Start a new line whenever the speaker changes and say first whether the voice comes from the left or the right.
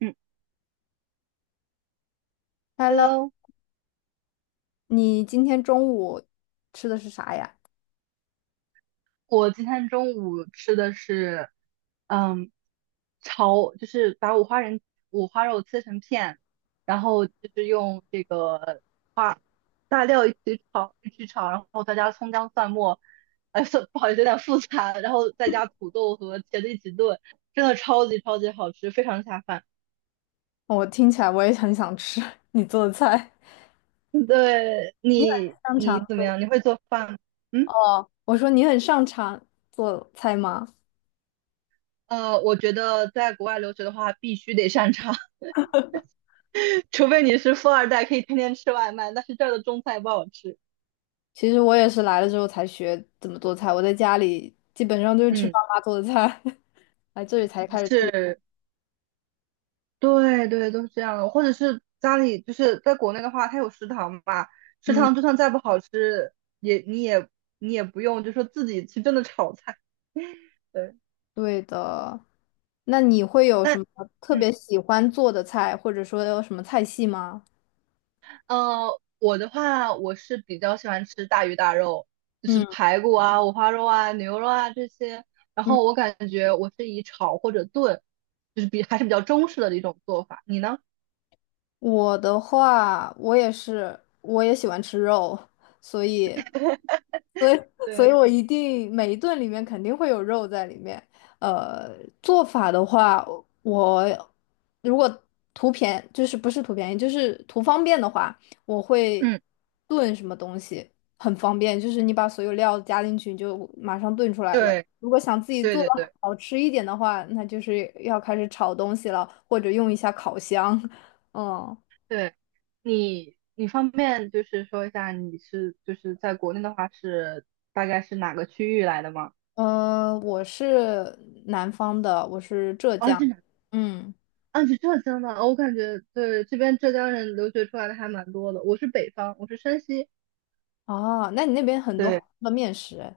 right: 嗯
left: Hello，
right: ，Hello，
left: 你今天中午吃的是啥呀？
right: 我今天中午吃的是，嗯，炒就是把五花肉切成片，然后就是用这个花大料一起炒，然后再加葱姜蒜末。哎，不好意思，有点复杂，然后再加土豆和茄子一起炖，真的超级超级好吃，非常下饭。
left: 我听起来我也很想吃 你做的菜。
right: 对。
left: 你
right: 你
left: 很擅长
right: 你怎么
left: 做
right: 样？你会做饭吗？嗯。
left: 哦，我说你很擅长做菜吗？
right: 我觉得在国外留学的话，必须得擅长。除非你是富二代，可以天天吃外卖，但是这儿的中菜不好吃。
left: 其实我也是来了之后才学怎么做菜，我在家里基本上都是吃
right: 嗯。
left: 爸妈做的菜，来这里才开始自己。
right: 是。对对，都是这样的。或者是家里，就是在国内的话，它有食堂吧，食
left: 嗯，
right: 堂就算再不好吃，也你也你也不用，就说自己去真的炒菜。对。
left: 对的。那你会有什
right: 那
left: 么特
right: 嗯，
left: 别喜欢做的菜，或者说有什么菜系吗？
right: 我的话，我是比较喜欢吃大鱼大肉，就是
left: 嗯
right: 排骨啊、五花肉啊、牛肉啊这些。然
left: 嗯。
right: 后我感觉我是以炒或者炖，就是比还是比较中式的一种做法。你呢？
left: 我的话，我也是，我也喜欢吃肉，所以，所以，所以
right: 对，
left: 我一定每一顿里面肯定会有肉在里面。呃，做法的话，我如果图便，就是不是图便宜，就是图方便的话，我会
right: 嗯，
left: 炖什么东西，很方便，就是你把所有料加进去，你就马上炖出来了。
right: 对，
left: 如果想自己
right: 对
left: 做的
right: 对对
left: 好吃一点的话，那就是要开始炒东西了，或者用一下烤箱。嗯，
right: 对，你方便就是说一下，你是就是在国内的话是大概是哪个区域来的吗？
left: 我是南方的，我是浙
right: 哦，
left: 江。
right: 是哪？
left: 嗯，
right: 啊，是浙江的。哦，我感觉对这边浙江人留学出来的还蛮多的。我是北方，我是山西。
left: 哦，那你那边很多好
right: 对
left: 吃的面食诶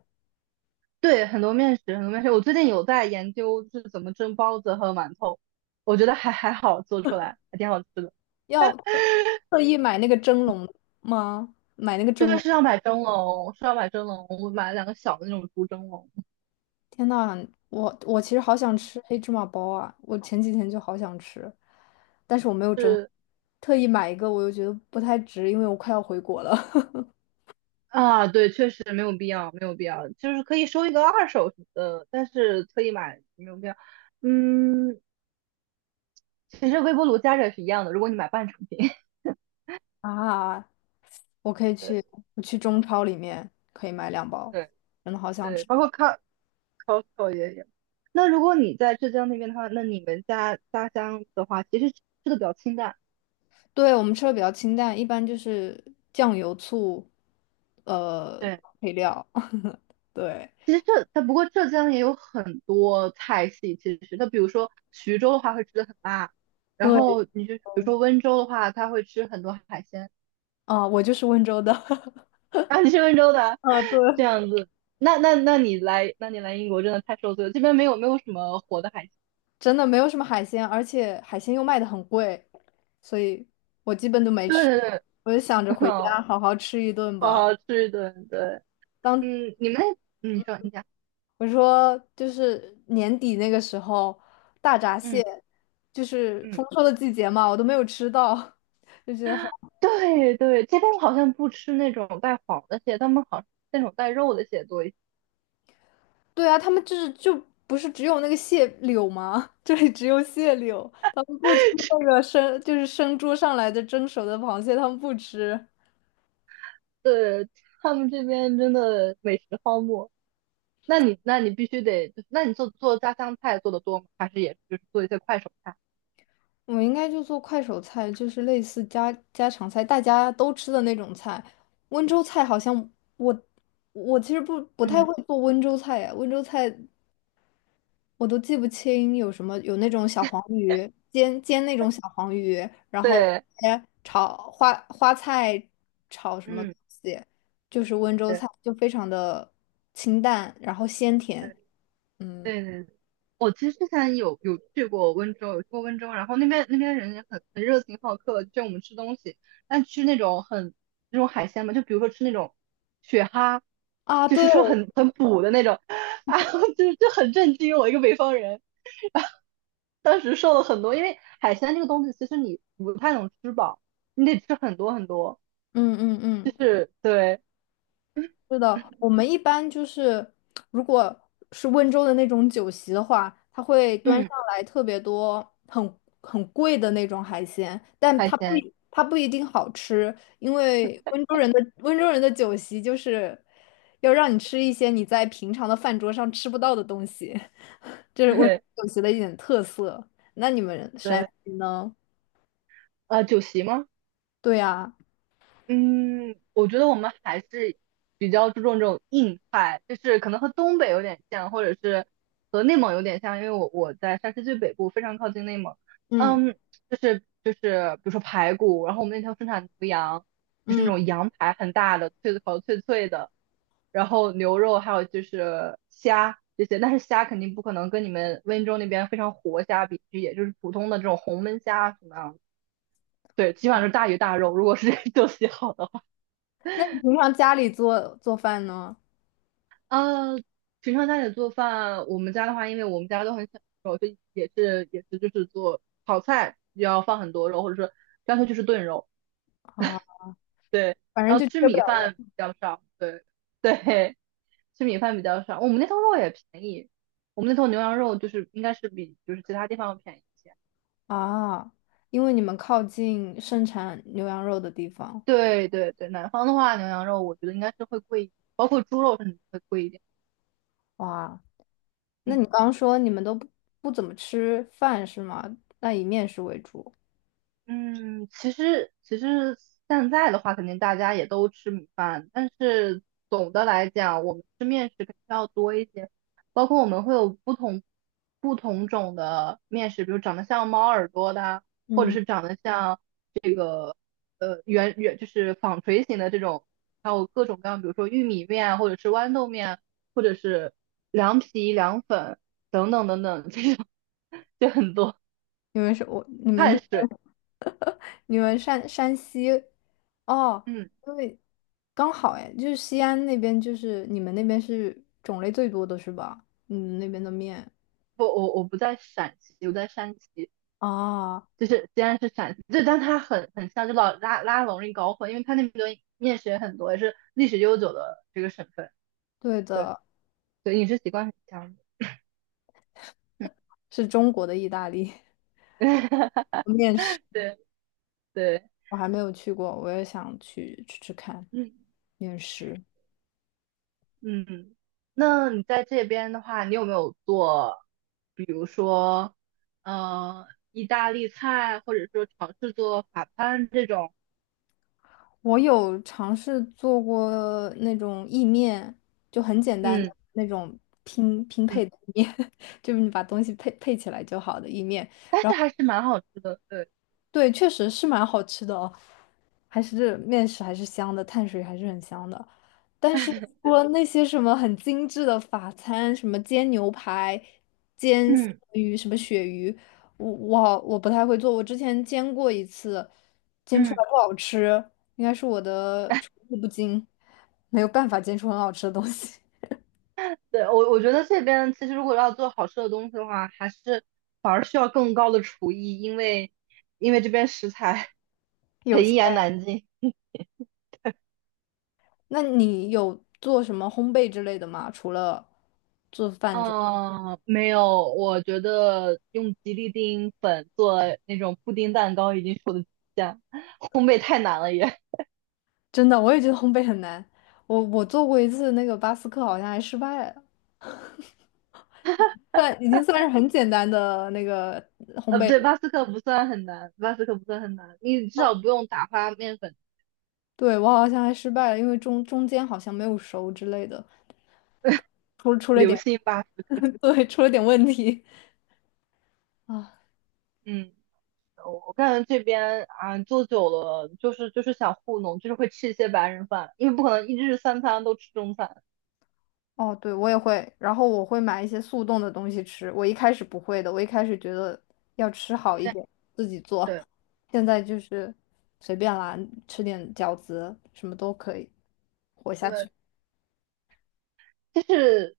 right: 对，很多面食，很多面食。我最近有在研究就是怎么蒸包子和馒头，我觉得还好做出来，还挺好吃的。
left: 要特意买那个蒸笼吗？买那个
right: 这
left: 蒸
right: 个
left: 笼？
right: 是要买蒸笼，是要买蒸笼，我买了两个小的那种竹蒸笼。
left: 天呐，我其实好想吃黑芝麻包啊！我前几天就好想吃，但是我没有蒸，
right: 是。
left: 特意买一个，我又觉得不太值，因为我快要回国了。
right: 啊，对，确实没有必要，没有必要，就是可以收一个二手什么的，但是特意买没有必要。嗯，其实微波炉加热也是一样的，如果你买半成品。
left: 啊，我可以
right: 对
left: 去，我去中超里面可以买两包，
right: 对
left: 真的好想
right: 对，
left: 吃。
right: 包括 Costco 也有。那如果你在浙江那边的话，那你们家乡的话，其实吃的比较清淡。
left: 对，我们吃的比较清淡，一般就是酱油、醋，呃，
right: 对，
left: 配料。对
right: 其实但不过浙江也有很多菜系，其实那比如说徐州的话会吃的很辣，然
left: 对，
right: 后你就比如说温州的话，他会吃很多海鲜。
left: 啊、我就是温州的，
right: 啊，你是温州的？
left: 啊，对，
right: 这样子，那你来英国真的太受罪了。这边没有什么活的海鲜，
left: 真的没有什么海鲜，而且海鲜又卖的很贵，所以我基本都没
right: 对
left: 吃。
right: 对对。
left: 我就想着 回
right: 好，
left: 家好好吃一顿
right: 好
left: 吧。
right: 好吃一顿，对。
left: 当
right: 嗯，你们那，嗯你说你讲。
left: 我说就是年底那个时候，大闸
right: 嗯
left: 蟹就是
right: 嗯。
left: 丰收的季节嘛，我都没有吃到，就觉得。好。
right: 对对，这边好像不吃那种带黄的蟹，他们好像那种带肉的蟹多一些。
left: 对啊，他们就是不是只有那个蟹柳吗？这里只有蟹柳，他们不吃那个生，就是生捉上来的蒸熟的螃蟹，他们不吃。
right: 对，他们这边真的美食荒漠。那你必须得，那你做做家乡菜做的多吗？还是也就是做一些快手菜？
left: 我应该就做快手菜，就是类似家家常菜，大家都吃的那种菜。温州菜好像我我其实不太
right: 嗯，
left: 会做温州菜呀，温州菜我都记不清有什么，有那种小黄鱼，煎那种小黄鱼，然后
right: 对，
left: 哎炒花菜炒什么东
right: 嗯，
left: 西，就是温州菜，
right: 对
left: 就非常的清淡，然后鲜甜。
right: 对。
left: 嗯
right: 对对，我其实之前有去过温州，有去过温州，然后那边人也很热情好客，就我们吃东西，但吃那种很那种海鲜嘛，就比如说吃那种雪蛤，
left: 啊，
right: 就
left: 对，
right: 是说很补的那种。啊，就很震惊，我一个北方人，当时瘦了很多，因为海鲜这个东西其实你不太能吃饱，你得吃很多很多，
left: 嗯嗯
right: 就
left: 嗯，
right: 是对，
left: 是的，我们一般就是，如果是温州的那种酒席的话，它会端
right: 嗯，
left: 上来特别多很贵的那种海鲜，但
right: 海鲜。
left: 它不一定好吃，因为温州人的酒席就是要让你吃一些你在平常的饭桌上吃不到的东西，这是 温州
right: 对
left: 酒席的一点特色。那你们山
right: 对。
left: 西呢？
right: 酒席吗？
left: 对呀，
right: 嗯，我觉得我们还是比较注重这种硬派，就是可能和东北有点像，或者是和内蒙有点像，因为我在山西最北部，非常靠近内蒙。
left: 嗯
right: 嗯，就是比如说排骨，然后我们那条生产牛羊，就是那
left: 嗯，
right: 种羊排很大的，脆的烤的脆脆的，然后牛肉还有就是虾这些，但是虾肯定不可能跟你们温州那边非常活虾比，也就是普通的这种红焖虾什么样的。对，基本上是大鱼大肉，如果是 这种喜好的话。
left: 那你平常家里做饭呢？
right: 呃，平常家里做饭，我们家的话，因为我们家都很小肉，就也是就是做炒菜要放很多肉，或者说干脆就是炖肉。
left: 啊，
right: 对。
left: 反正
right: 然
left: 就
right: 后吃
left: 缺不
right: 米
left: 了。
right: 饭比较少，对 对，吃米饭比较少。我们那头肉也便宜，我们那头牛羊肉就是应该是比就是其他地方要便宜一些。
left: 啊，因为你们靠近盛产牛羊肉的地方，
right: 对对对，南方的话，牛羊肉我觉得应该是会贵一点，包括猪肉甚至会贵一点。
left: 哇，那
right: 嗯。
left: 你刚说你们都不怎么吃饭是吗？那以面食为主。
right: 嗯，其实现在的话，肯定大家也都吃米饭，但是总的来讲，我们吃面食肯定要多一些，包括我们会有不同种的面食，比如长得像猫耳朵的啊，或者
left: 嗯，
right: 是长得像圆圆就是纺锤形的这种，还有各种各样，比如说玉米面啊或者是豌豆面啊或者是凉皮、凉粉等等等等，这种 就很多
left: 你们是我，你们这
right: 碳水。
left: 你们山西，哦，
right: 嗯。
left: 因为刚好哎，就是西安那边，就是你们那边是种类最多的是吧？你们那边的面
right: 不，我不在陕西，我在山西，
left: 啊，
right: 就是虽然是陕西，就但它很像，就老拉拉拢一搞混，因为它那边面食也很多，也是历史悠久的这个省份。
left: 对
right: 对。
left: 的，
right: 对，饮食习惯很像的。嗯。
left: 是中国的意大利 面食，
right: 对对。
left: 我还没有去过，我也想去吃吃看
right: 嗯
left: 面食。
right: 嗯，那你在这边的话，你有没有做，比如说，呃，意大利菜，或者说尝试做法餐这种？
left: 我有尝试做过那种意面，就很简单的
right: 嗯
left: 那种拼
right: 嗯，
left: 配的意面，就是你把东西配起来就好的意面。
right: 但是还是蛮好吃的，对。
left: 对，确实是蛮好吃的哦，还是面食还是香的，碳水还是很香的。但是 除了那些什么很精致的法餐，什么煎牛排、煎三
right: 嗯
left: 文鱼、什么鳕鱼，我不太会做。我之前煎过一次，煎出来
right: 嗯。
left: 不好吃，应该是我的厨艺不精，没有办法煎出很好吃的东西。
right: 对，我觉得这边其实如果要做好吃的东西的话，还是反而需要更高的厨艺，因为这边食材
left: 有些，那你有做什么烘焙之类的吗？除了做 饭之外
right: 嗯，没有，我觉得用吉利丁粉做那种布丁蛋糕已经是我的极限，烘焙太难了也。
left: 真的，我也觉得烘焙很难。我做过一次那个巴斯克，好像还失败了，算已经算是很简单的那个。
right: 不对，巴斯克不算很难，巴斯克不算很难，你至少不用打发面粉，
left: 对，我好像还失败了，因为中间好像没有熟之类的，出了一
right: 流
left: 点，
right: 心巴斯克。
left: 对，出了点问题啊。
right: 嗯，我感觉这边啊做久了，就是想糊弄，就是会吃一些白人饭，因为不可能一日三餐都吃中餐，
left: 哦，对，我也会，然后我会买一些速冻的东西吃。我一开始不会的，我一开始觉得要吃好一点，自己做，
right: 对
left: 现在就是随便啦，吃点饺子什么都可以活下去。
right: 对，就是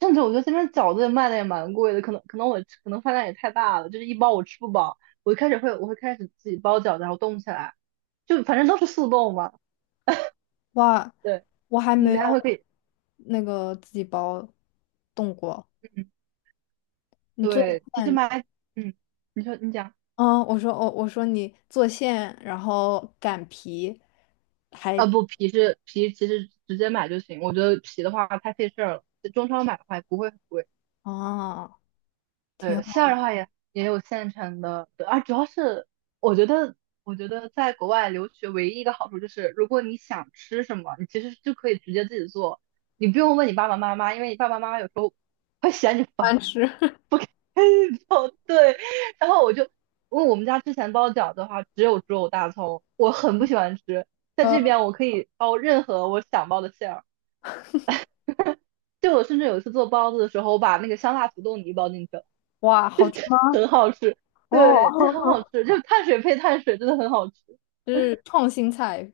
right: 甚至我觉得这边饺子也卖的也蛮贵的，可能我可能饭量也太大了，就是一包我吃不饱，我一开始会我会开始自己包饺子，然后冻起来，就反正都是速冻嘛。
left: 哇，
right: 对，
left: 我还没
right: 你
left: 有
right: 还会可以，
left: 那个自己包动过。
right: 嗯，
left: 你做
right: 对，其实
left: 馅，
right: 买，嗯，你说你讲。
left: 我说你做馅，然后擀皮，还
right: 不，皮是皮，其实直接买就行。我觉得皮的话太费事儿了，中超买的话也不会很贵。
left: 啊，挺
right: 对，
left: 好
right: 馅儿的话也有现成的，对啊，主要是我觉得，在国外留学唯一一个好处就是，如果你想吃什么，你其实就可以直接自己做，你不用问你爸爸妈妈，因为你爸爸妈妈有时候会嫌你烦，
left: 难吃。
right: 不给你做。对，然后因为我们家之前包饺子的话，只有猪肉大葱，我很不喜欢吃，在这
left: 呃，
right: 边我可以包任何我想包的馅儿。就我甚至有一次做包子的时候，我把那个香辣土豆泥包进去了，
left: 哇，好吃吗？
right: 很好吃。
left: 哦，
right: 对，这很 好吃，就碳水配碳水，真的很好吃。
left: 这是创新菜，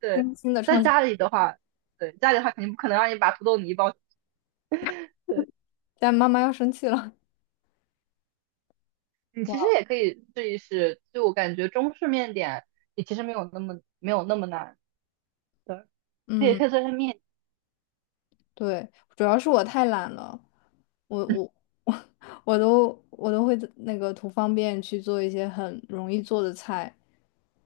right: 对，
left: 新新的
right: 在
left: 创新。
right: 家里的话，对，家里的话肯定不可能让你把土豆泥包。对，
left: 但妈妈要生气了。
right: 你其实
left: 哇，
right: 也可以试一试，就我感觉中式面点也其实没有那么难。对，它也
left: 嗯。
right: 可以做成面。
left: 对，主要是我太懒了，我 我我都会那个图方便去做一些很容易做的菜，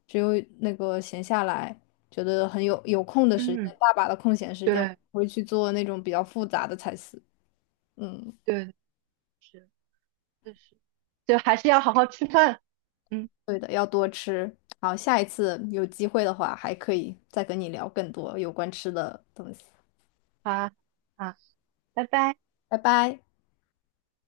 left: 只有那个闲下来，觉得很有空的时
right: 嗯。
left: 间，
right: 嗯，
left: 大把的空闲时间，
right: 对
left: 我会去做那种比较复杂的菜式。嗯，
right: 对，是。就是，就还是要好好吃饭。嗯，
left: 对的，要多吃。好，下一次有机会的话，还可以再跟你聊更多有关吃的东西。
right: 好啊，好，拜拜。
left: 拜拜。